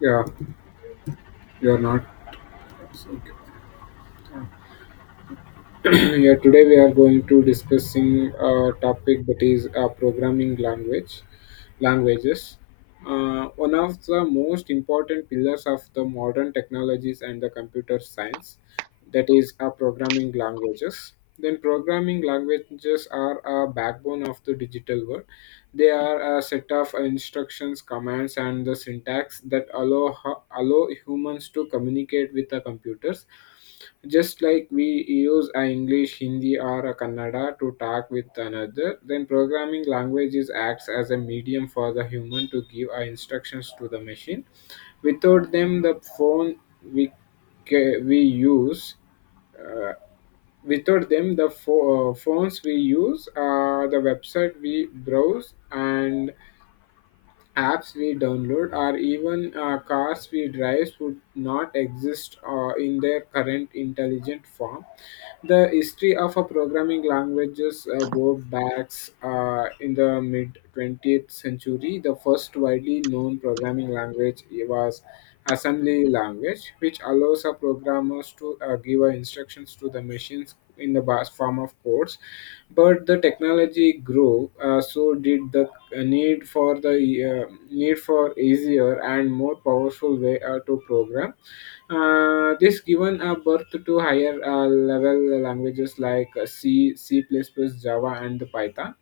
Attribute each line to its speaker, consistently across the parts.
Speaker 1: Yeah, you're not. Yeah, today we are going to discussing a topic that is programming languages. One of the most important pillars of the modern technologies and the computer science, that is, programming languages. Then, programming languages are a backbone of the digital world. They are a set of instructions, commands, and the syntax that allow humans to communicate with the computers. Just like we use a English, Hindi, or a Kannada to talk with another, then programming languages acts as a medium for the human to give our instructions to the machine. Without them, the phone we ca- we use. Uh, Without them, phones we use, the website we browse, and apps we download, or even cars we drive would not exist in their current intelligent form. The history of a programming languages go back in the mid 20th century. The first widely known programming language was assembly language, which allows a programmers to give instructions to the machines in the form of codes, but the technology grew, so did the need for easier and more powerful way to program. This given a birth to higher level languages like C, c++, java, and the python,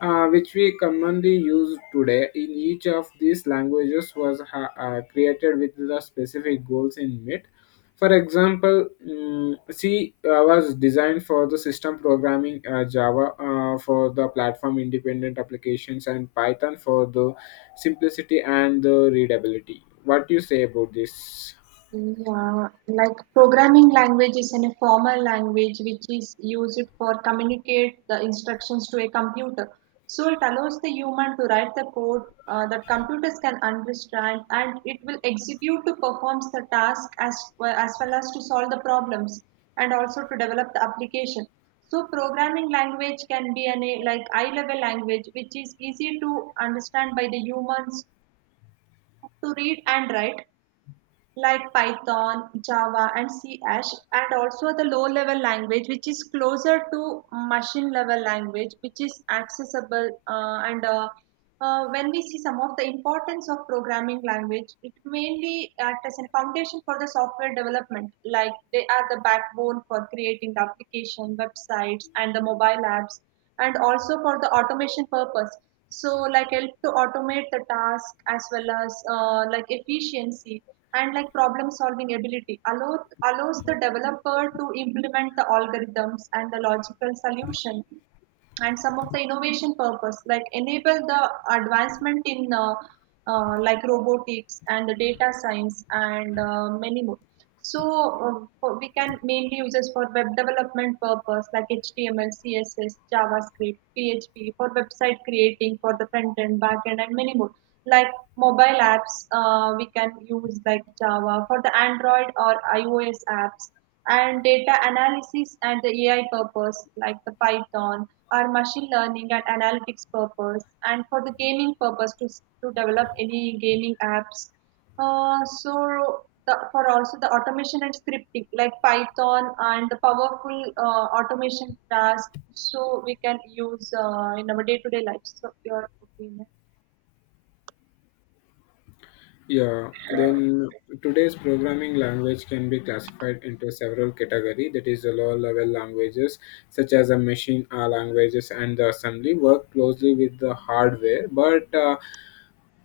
Speaker 1: which we commonly use today. In each of these languages was created with the specific goals in mind. For example, C was designed for the system programming, Java for the platform independent applications, and Python for the simplicity and the readability. What do you say about this?
Speaker 2: Yeah, like programming language is an formal language which is used for communicate the instructions to a computer. So it allows the human to write the code that computers can understand, and it will execute to perform the task as well, as well as to solve the problems and also to develop the application. So programming language can be an a like eye level language which is easy to understand by the humans to read and write like Python, Java, and C Hash, and also the low level language, which is closer to machine level language, which is accessible. And when we see some of the importance of programming language, it mainly acts as a foundation for the software development, like they are the backbone for creating the application, websites, and the mobile apps, and also for the automation purpose. So, like help to automate the task as well as like efficiency and like problem solving ability allows the developer to implement the algorithms and the logical solution and some of the innovation purpose like enable the advancement in like robotics and the data science and many more so we can mainly use this for web development purpose like HTML CSS JavaScript PHP for website creating for the front end back end and many more like mobile apps we can use like Java for the Android or iOS apps and data analysis and the AI purpose like the Python or machine learning and analytics purpose and for the gaming purpose to develop any gaming apps uh, so the, for also the automation and scripting like Python and the powerful automation task so we can use in our day-to-day life. So your opinion.
Speaker 1: Yeah, then today's programming language can be classified into several categories, that is the low-level languages, such as the machine languages and the assembly, work closely with the hardware, but uh,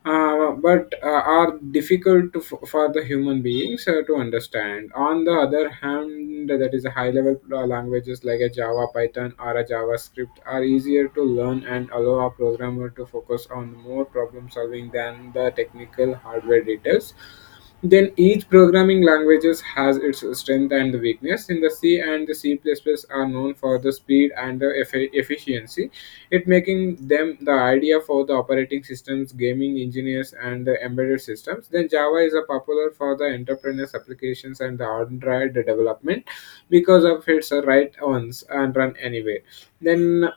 Speaker 1: uh, but uh, are difficult to, for the human beings to understand. On the other hand, and that is a high level languages like a Java, Python, or a JavaScript are easier to learn and allow a programmer to focus on more problem solving than the technical hardware details. Then each programming languages has its strength and weakness. In the C and the C++ are known for the speed and the efficiency, it making them the idea for the operating systems, gaming engineers, and the embedded systems. Then java is a popular for the entrepreneurs applications and the android development because of its right ones and run anywhere, then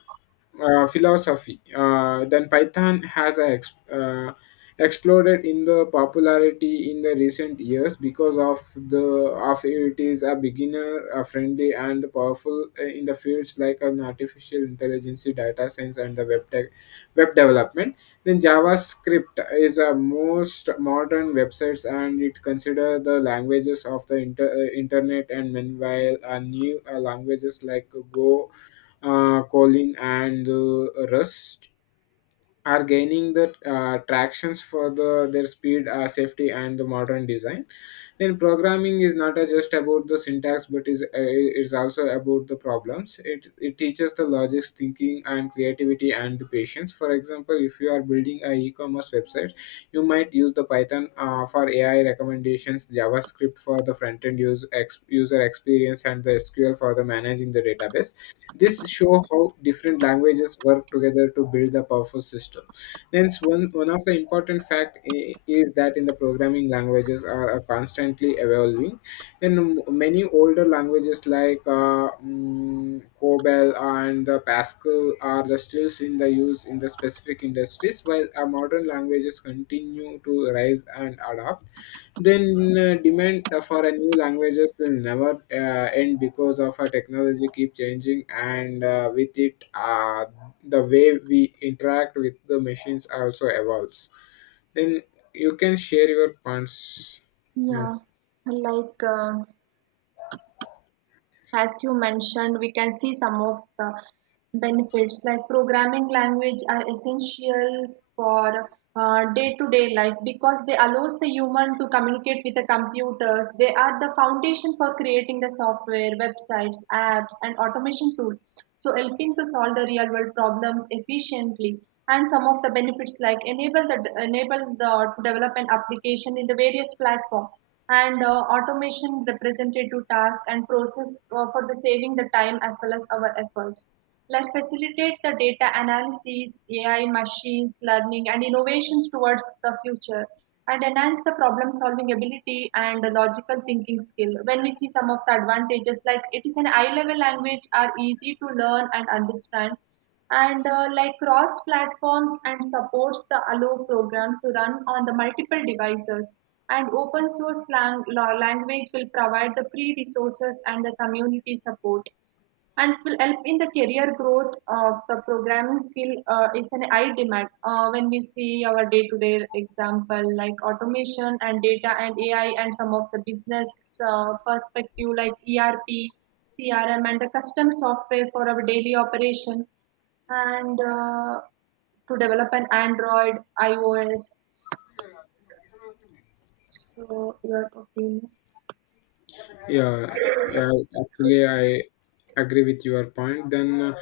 Speaker 1: philosophy. Then Python has a exploded in the popularity in the recent years because of the of it is a beginner friendly and powerful in the fields like an artificial intelligence, data science, and the web tech, web development. Then JavaScript is a most modern websites and it consider the languages of the internet, and meanwhile new languages like Go, Colin, and Rust are gaining the tractions for the their speed, safety, and the modern design. Then programming is not just about the syntax, but is also about the problems. It teaches the logics, thinking, and creativity, and the patience. For example, if you are building a e-commerce website, you might use the Python for AI recommendations, JavaScript for the front end use user experience, and the SQL for the managing the database. This show how different languages work together to build a powerful system. Hence, one of the important fact is that in the programming languages are constantly evolving. In many older languages like COBOL and Pascal are the still in the use in the specific industries, while our modern languages continue to rise and adapt. Then demand for a new languages will never end because of our technology keep changing, and with it the way we interact with the machines also evolves. Then you can share your points now.
Speaker 2: Yeah, like as you mentioned, we can see some of the benefits. Like programming language are essential for day-to-day life because they allows the human to communicate with the computers. They are the foundation for creating the software, websites, apps, and automation tool. So helping to solve the real-world problems efficiently. And some of the benefits like enable the to develop an application in the various platform and automation represented to task and process for the saving the time as well as our efforts let facilitate the data analysis AI machines learning and innovations towards the future and enhance the problem solving ability and the logical thinking skill when we see some of the advantages like it is an eye level language are easy to learn and understand and like cross platforms and supports the allo program to run on the multiple devices and open source language will provide the free resources and the community support and it will help in the career growth of the programming skill is an high demand when we see our day-to-day example like automation and data and AI and some of the business perspective like ERP CRM and the custom software for our daily operation and to develop an Android iOS. So your opinion.
Speaker 1: Yeah, yeah, actually, I agree with your point. Then, uh,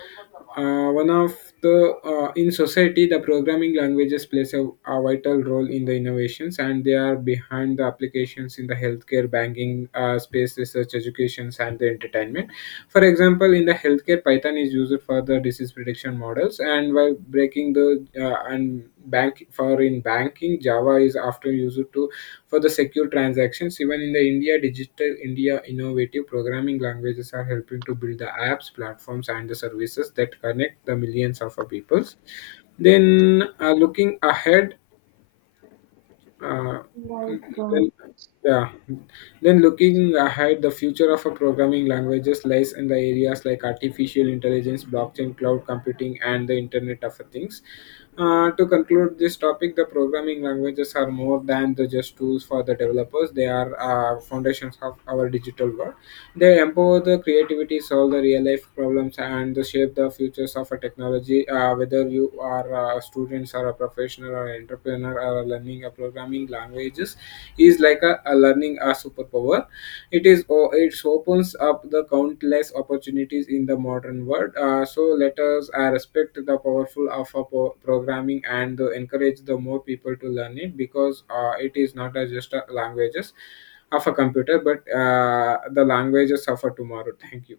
Speaker 1: uh, one of the in society, the programming languages plays a vital role in the innovations, and they are behind the applications in the healthcare, banking, space research, educations, and the entertainment. For example, in the healthcare, Python is used for the disease prediction models, and while breaking the and bank for in banking, Java is often used to for the secure transactions. Even in the India, digital India innovative programming languages are helping to build the apps, platforms, and the services that connect the millions of peoples. Then, uh,
Speaker 2: like uh,
Speaker 1: then, yeah. Then looking ahead, the future of a programming languages lies in the areas like artificial intelligence, blockchain, cloud computing, and the Internet of Things. To conclude this topic, the programming languages are more than the just tools for the developers. They are foundations of our digital world. They empower the creativity, solve the real life problems, and they shape the futures of a technology. Whether you are a student or a professional or entrepreneur, or learning a programming languages is like a learning a superpower. It opens up the countless opportunities in the modern world. So let us respect the powerful of a programming, and encourage the more people to learn it, because it is not just a languages of a computer, but the languages of a tomorrow. Thank you.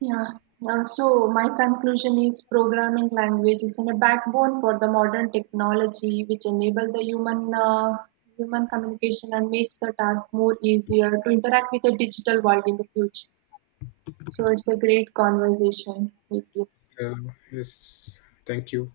Speaker 2: Yeah. So my conclusion is programming language is in a backbone for the modern technology, which enable the human human communication and makes the task more easier to interact with the digital world in the future. So it's a great conversation with you.
Speaker 1: Yes, thank you.